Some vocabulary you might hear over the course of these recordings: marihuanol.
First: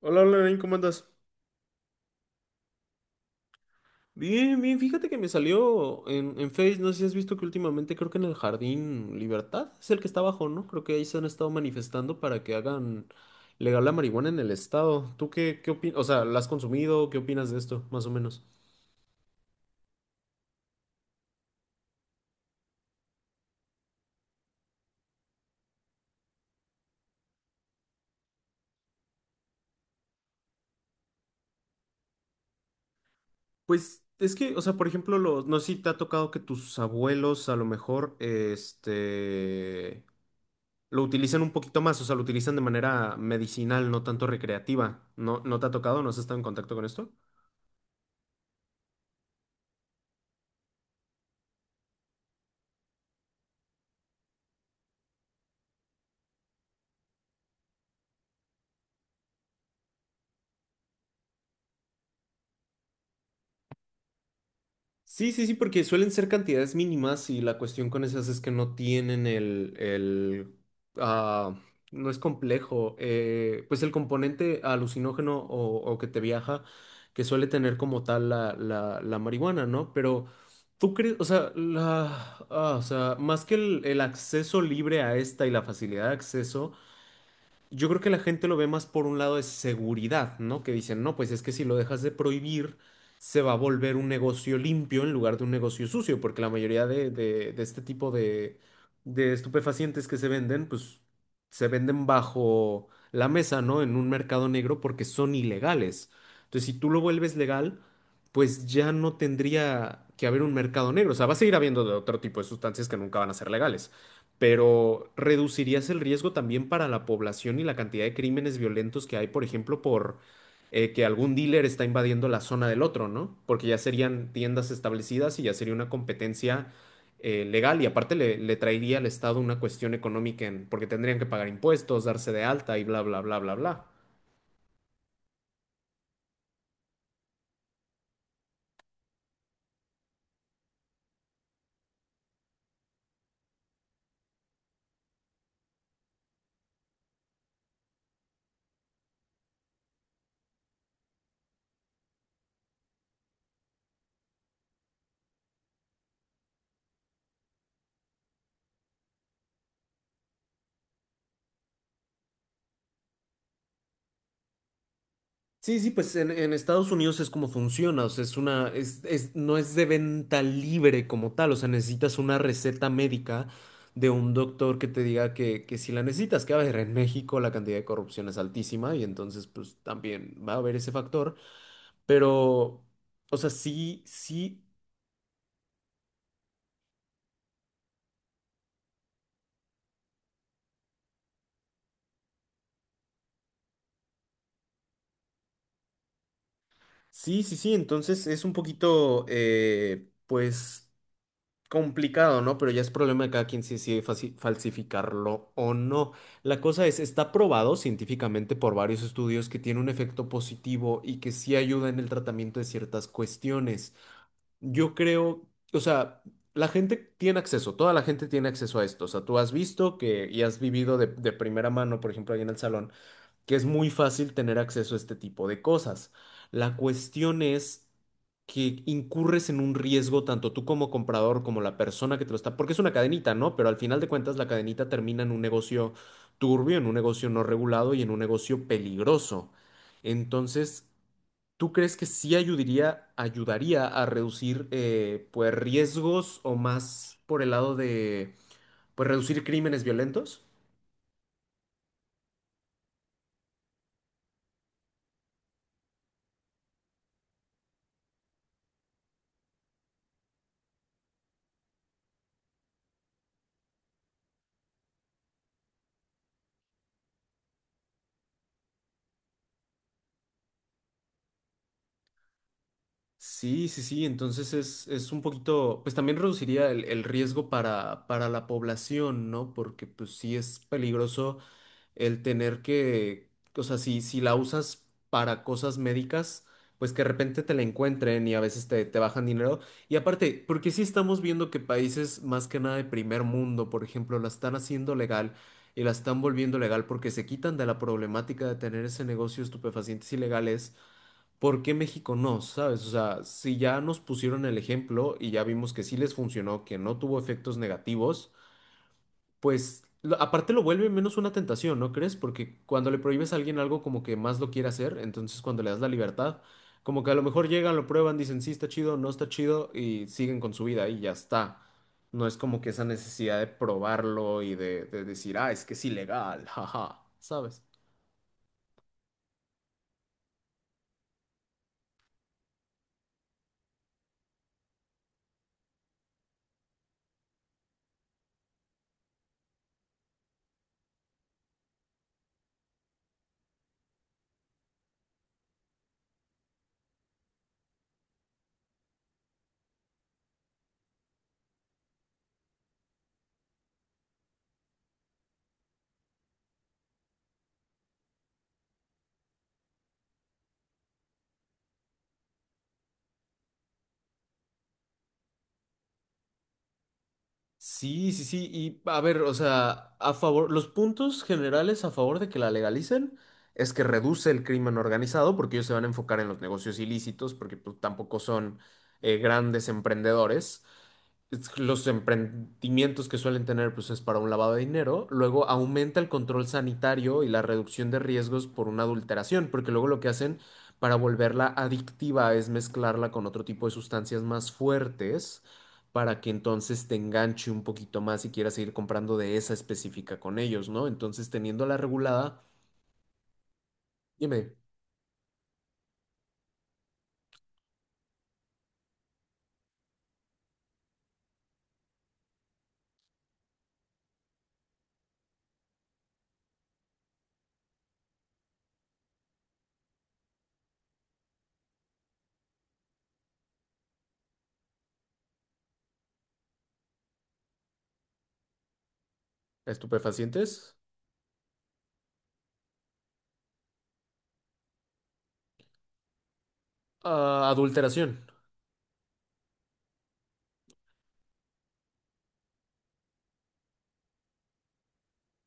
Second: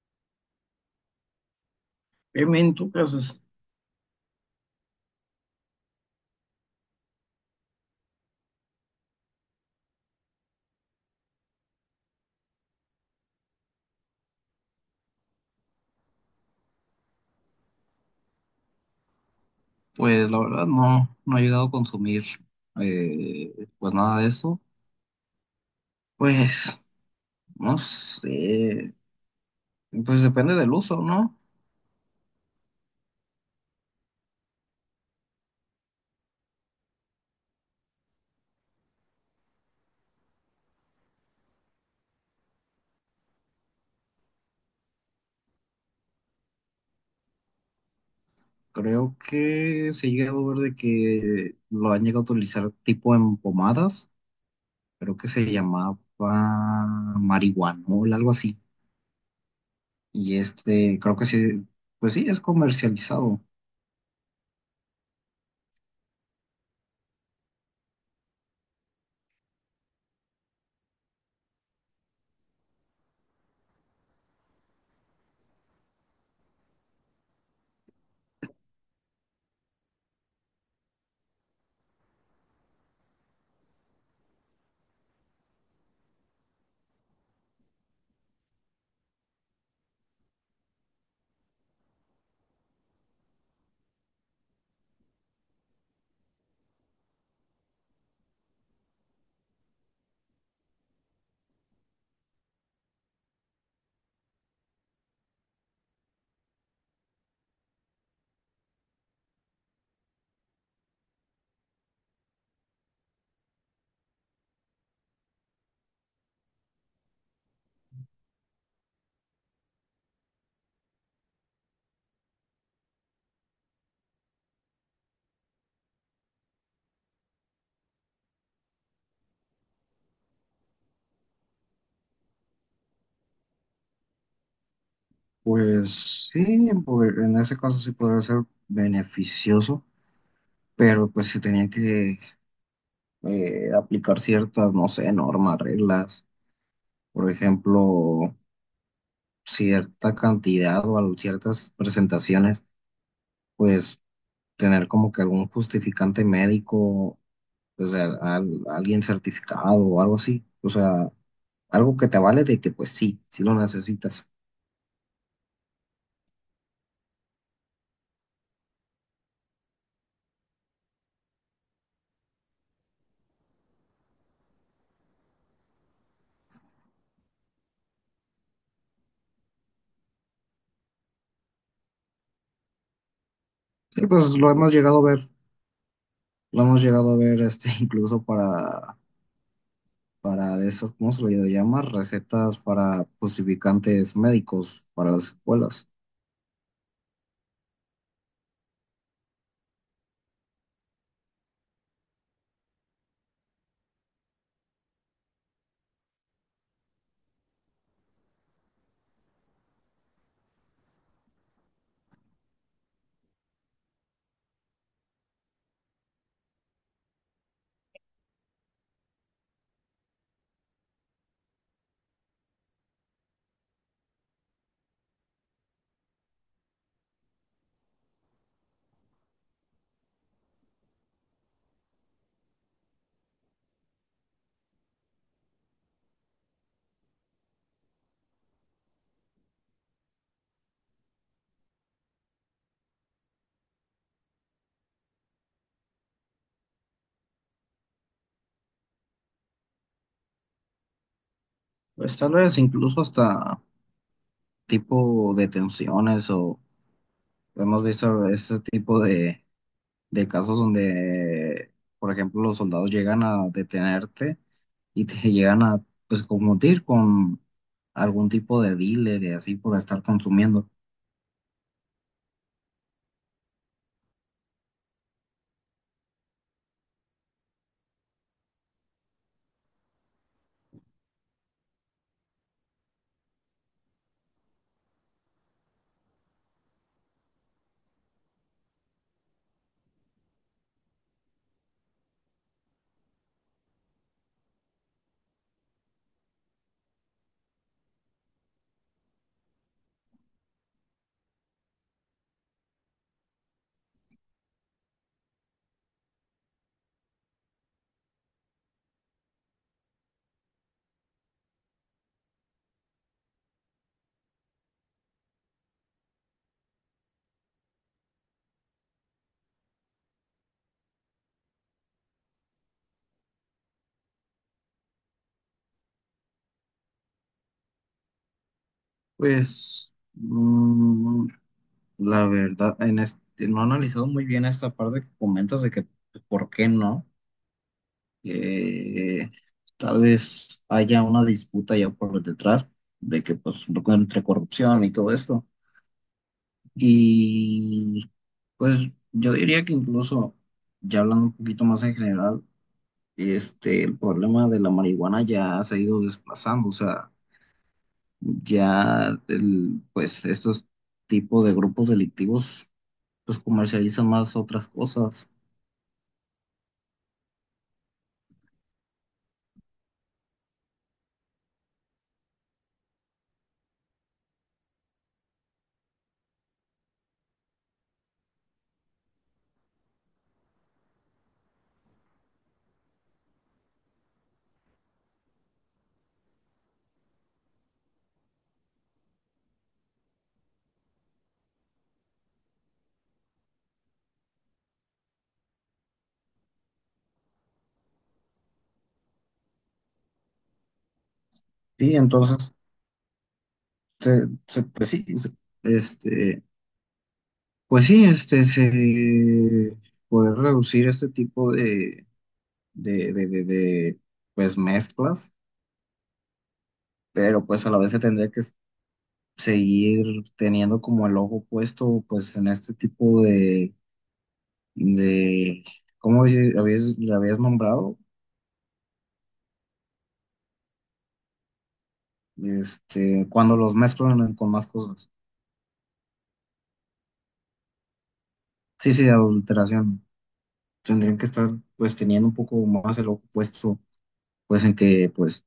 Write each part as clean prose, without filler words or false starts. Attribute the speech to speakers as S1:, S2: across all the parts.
S1: Hola, hola, Nain, ¿cómo andas?
S2: ¿En tu caso es-
S1: Bien, bien, fíjate que me salió en Face, no sé si has visto que últimamente creo que en el Jardín Libertad es el que está abajo, ¿no? Creo que ahí se han estado manifestando para que hagan legal la marihuana en el estado. ¿Tú qué opinas? O sea, ¿la has consumido? ¿Qué opinas de esto, más o menos?
S2: Pues la verdad no, no he llegado a consumir pues nada de eso. Pues no sé, pues depende del uso, ¿no?
S1: Pues es que, o sea, por ejemplo, los, no sé si te ha tocado que tus abuelos a lo mejor, lo utilizan un poquito más, o sea, lo utilizan de manera medicinal, no tanto recreativa. ¿No, no te ha tocado? ¿No has estado en contacto con esto?
S2: Creo que se ha llegado a ver de que lo han llegado a utilizar tipo en pomadas, creo que se llamaba marihuanol, algo así. Y este, creo que sí, pues sí, es comercializado.
S1: Sí, sí, sí, porque suelen ser cantidades mínimas y la cuestión con esas es que no tienen ah, no es complejo, pues el componente alucinógeno o que te viaja, que suele tener como tal la marihuana, ¿no? Pero tú crees, o sea, o sea, más que el acceso libre a esta y la facilidad de acceso, yo creo que la gente lo ve más por un lado de seguridad, ¿no? Que dicen, no, pues es que si lo dejas de prohibir, se va a volver un negocio limpio en lugar de un negocio sucio, porque la mayoría de este tipo de estupefacientes que se venden, pues se venden bajo la mesa, ¿no? En un mercado negro porque son ilegales. Entonces, si tú lo vuelves legal, pues ya no tendría que haber un mercado negro. O sea, va a seguir habiendo de otro tipo de sustancias que nunca van a ser legales, pero reducirías el riesgo también para la población y la cantidad de crímenes violentos que hay, por ejemplo, por que algún dealer está invadiendo la zona del otro, ¿no? Porque ya serían tiendas establecidas y ya sería una competencia legal, y aparte le traería al Estado una cuestión económica porque tendrían que pagar impuestos, darse de alta y bla, bla, bla, bla, bla.
S2: Pues sí, en, poder- en ese caso sí podría ser beneficioso, pero pues se tenía que aplicar ciertas, no sé, normas, reglas, por ejemplo, cierta cantidad o al- ciertas presentaciones, pues tener como que algún justificante médico, o sea, al- alguien certificado o algo así, o sea, algo que te vale de que pues sí, sí lo necesitas.
S1: Sí, sí, pues en Estados Unidos es como funciona, o sea, es una, no es de venta libre como tal, o sea, necesitas una receta médica de un doctor que te diga que si la necesitas, que a ver, en México la cantidad de corrupción es altísima y entonces pues también va a haber ese factor, pero, o sea, sí,
S2: Sí, pues lo
S1: sí,
S2: hemos llegado a ver, lo hemos llegado a ver este incluso para de esas, ¿cómo se le llama? Recetas para justificantes médicos para las escuelas.
S1: sí, sí, sí, entonces es un poquito, pues complicado, ¿no? Pero ya es problema de cada quien si decide falsificarlo o no. La cosa es, está probado científicamente por varios estudios que tiene un efecto positivo y que sí ayuda en el tratamiento de ciertas cuestiones. Yo creo, o sea, la gente tiene acceso, toda la gente tiene acceso a esto. O sea, tú has visto que y has vivido de primera mano, por ejemplo, ahí en el salón que es muy fácil tener acceso a este tipo de cosas. La cuestión es que incurres en un riesgo tanto tú como comprador como la persona que te lo está, porque es una cadenita, ¿no? Pero al final de cuentas la cadenita termina en un negocio turbio, en un negocio no regulado y en un negocio peligroso. Entonces, ¿tú crees que sí ayudaría, ayudaría a reducir pues riesgos o más por el lado de pues reducir crímenes violentos?
S2: Pues tal vez incluso hasta tipo detenciones o hemos visto ese tipo de casos donde, por ejemplo, los soldados llegan a detenerte y te llegan a pues confundir con algún tipo de dealer y así por estar consumiendo.
S1: Sí, sí, sí, entonces es un poquito, pues también reduciría el riesgo para la población, ¿no? Porque pues sí es peligroso el tener que, o sea, si la usas para cosas médicas, pues que de repente te la encuentren y a veces te bajan dinero. Y aparte, porque sí estamos viendo que países más que nada de primer mundo, por ejemplo, la están haciendo legal y la están volviendo legal porque se quitan de la problemática de tener ese negocio de estupefacientes ilegales. ¿Por qué México no? ¿Sabes? O sea, si ya nos pusieron el ejemplo y ya vimos que sí les funcionó, que no tuvo efectos negativos, pues aparte lo vuelve menos una tentación, ¿no crees? Porque cuando le prohíbes a alguien algo, como que más lo quiere hacer; entonces cuando le das la libertad, como que a lo mejor llegan, lo prueban, dicen sí está chido, no está chido, y siguen con su vida y ya está. No es como que esa necesidad de probarlo y de decir, ah, es que es ilegal, jaja, ¿sabes?
S2: Pues mm, la verdad, en este, no he analizado muy bien esta parte que comentas de que pues, por qué no. Que tal vez haya una disputa ya por detrás de que pues entre corrupción y todo esto. Y pues yo diría que incluso, ya hablando un poquito más en general, este, el problema de la marihuana ya se ha ido desplazando, o sea, ya el, pues estos tipos de grupos delictivos pues comercializan más otras cosas.
S1: Sí, sí, sí. Y a ver, o sea, a favor, los puntos generales a favor de que la legalicen es que reduce el crimen organizado, porque ellos se van a enfocar en los negocios ilícitos, porque pues, tampoco son grandes emprendedores. Los emprendimientos que suelen tener, pues es para un lavado de dinero. Luego aumenta el control sanitario y la reducción de riesgos por una adulteración, porque luego lo que hacen para volverla adictiva es mezclarla con otro tipo de sustancias más fuertes para que entonces te enganche un poquito más y quieras seguir comprando de esa específica con ellos, ¿no? Entonces, teniéndola
S2: Sí,
S1: regulada,
S2: entonces, se,
S1: dime,
S2: se, pues sí, se- este... Pues sí, este, se- poder reducir este tipo de, de, de, de, de, pues mezclas, pero pues a la vez se tendría que s- seguir teniendo como el ojo puesto pues en este tipo de ¿cómo di- lo habías nombrado?
S1: estupefacientes,
S2: Este, cuando los mezclan con más cosas.
S1: ah, adulteración.
S2: Sí, sí, adulteración. Tendrían que estar pues teniendo un poco más el ojo puesto pues en que pues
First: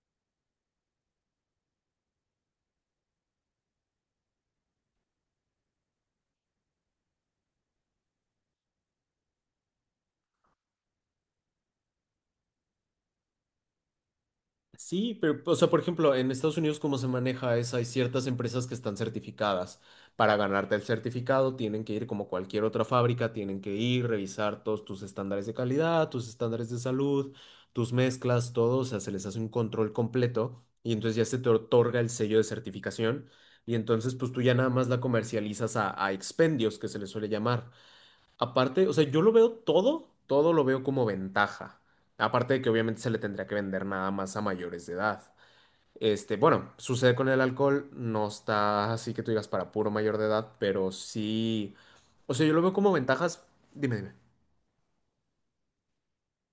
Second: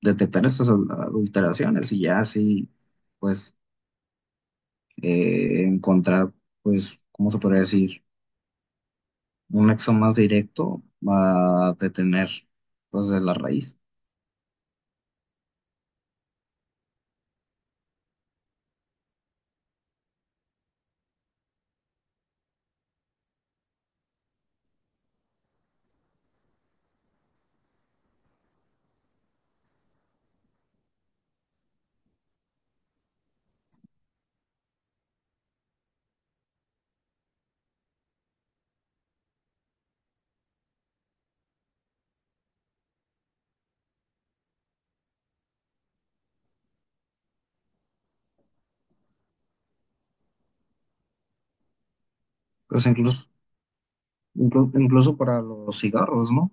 S2: detectar estas adul- adulteraciones y ya así pues encontrar, pues, ¿cómo se podría decir? Un nexo más directo a detener, pues, de la raíz.
S1: Sí, pero, o sea, por ejemplo, en Estados Unidos, ¿cómo se maneja eso? Hay ciertas empresas que están certificadas. Para ganarte el certificado, tienen que ir como cualquier otra fábrica, tienen que ir, revisar todos tus estándares de calidad, tus estándares de salud, tus mezclas, todo. O sea, se les hace un control completo y entonces ya se te otorga el sello de certificación. Y entonces, pues tú ya nada más la comercializas a expendios, que se les suele llamar. Aparte, o sea, yo lo veo todo, todo lo veo como ventaja. Aparte de que obviamente se le tendría que vender nada más a mayores de edad. Este, bueno, sucede con el alcohol, no está así que tú digas para puro mayor de edad, pero sí. O sea, yo lo veo
S2: Pues
S1: como
S2: incluso,
S1: ventajas. Dime, dime.
S2: inclu- incluso para los cigarros, ¿no?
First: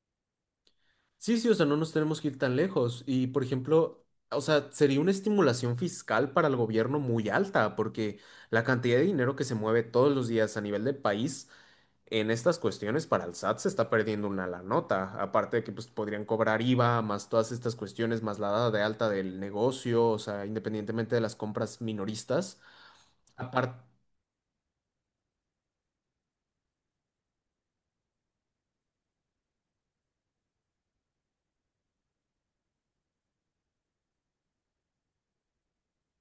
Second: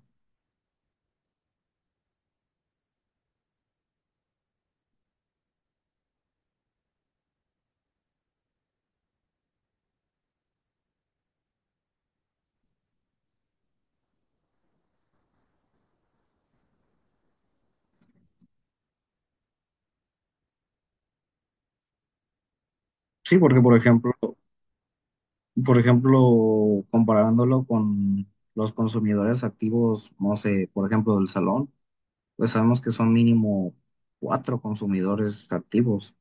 S1: Sí, sí, o sea, no nos tenemos que ir tan lejos. Y, por ejemplo, o sea, sería una estimulación fiscal para el gobierno muy alta, porque la cantidad de dinero que se mueve todos los días a nivel de país en estas cuestiones para el SAT se está perdiendo una la nota, aparte de que pues, podrían cobrar IVA, más todas estas cuestiones, más la dada de alta del negocio, o sea, independientemente de las compras minoristas.
S2: Sí, porque, por
S1: Aparte,
S2: ejemplo, comparándolo con los consumidores activos, no sé, por ejemplo, del salón, pues sabemos que son mínimo 4 consumidores activos.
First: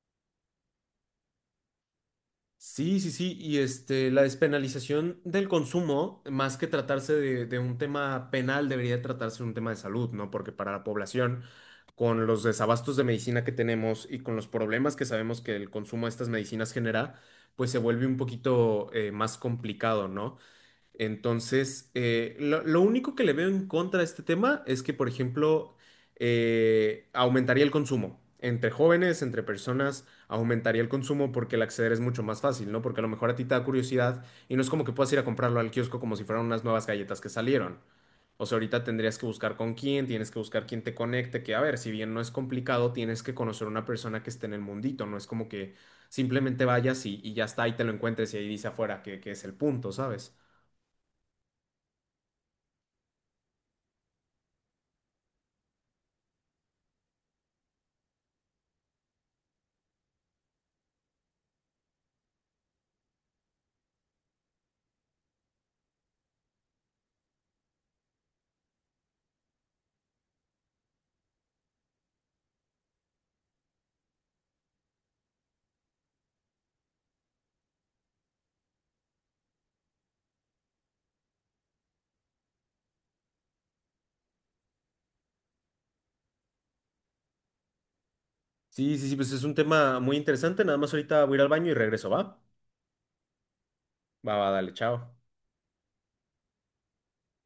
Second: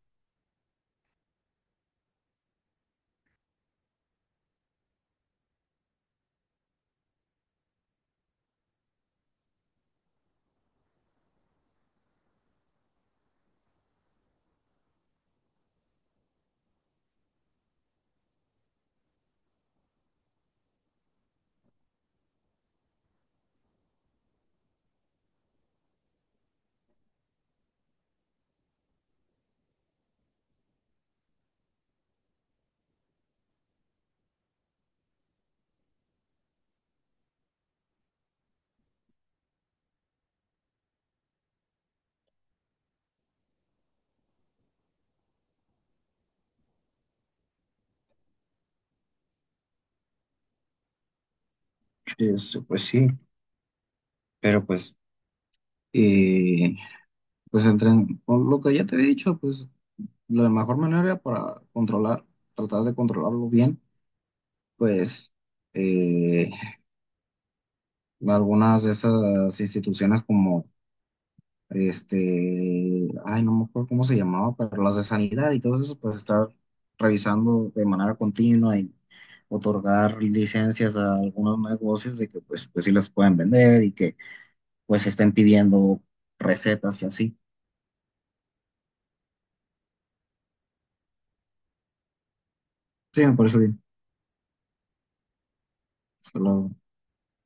S1: sí, sí, sí, y este, la despenalización del consumo, más que tratarse de un tema penal, debería tratarse de un tema de salud, ¿no? Porque para la población, con los desabastos de medicina que tenemos y con los problemas que sabemos que el consumo de estas medicinas genera, pues se vuelve un poquito más complicado, ¿no? Entonces, lo único que le veo en contra de este tema es que, por ejemplo, aumentaría el consumo. Entre jóvenes, entre personas, aumentaría el consumo porque el acceder es mucho más fácil, ¿no? Porque a lo mejor a ti te da curiosidad y no es como que puedas ir a comprarlo al kiosco como si fueran unas nuevas galletas que salieron. O sea, ahorita tendrías que buscar con quién, tienes que buscar quién te conecte, que a ver, si bien no es complicado, tienes que conocer a una persona que esté en el mundito, no es como que simplemente vayas y ya está, y te lo encuentres y ahí dice afuera que es el punto, ¿sabes?
S2: Este, pues sí, pero pues... eh, pues entre, por lo que ya te he dicho, pues la mejor manera para controlar, tratar de controlarlo bien, pues eh, algunas de esas instituciones como este, ay, no me acuerdo cómo se llamaba, pero las de sanidad y todo eso, pues estar revisando de manera continua y otorgar licencias a algunos negocios de que pues, pues sí las pueden vender y que pues estén pidiendo recetas y así.
S1: Sí, sí, sí, pues es un tema muy interesante. Nada más ahorita voy a ir al baño y regreso, ¿va?
S2: Sí, me parece bien.
S1: Va, va, dale, chao.
S2: Hasta luego.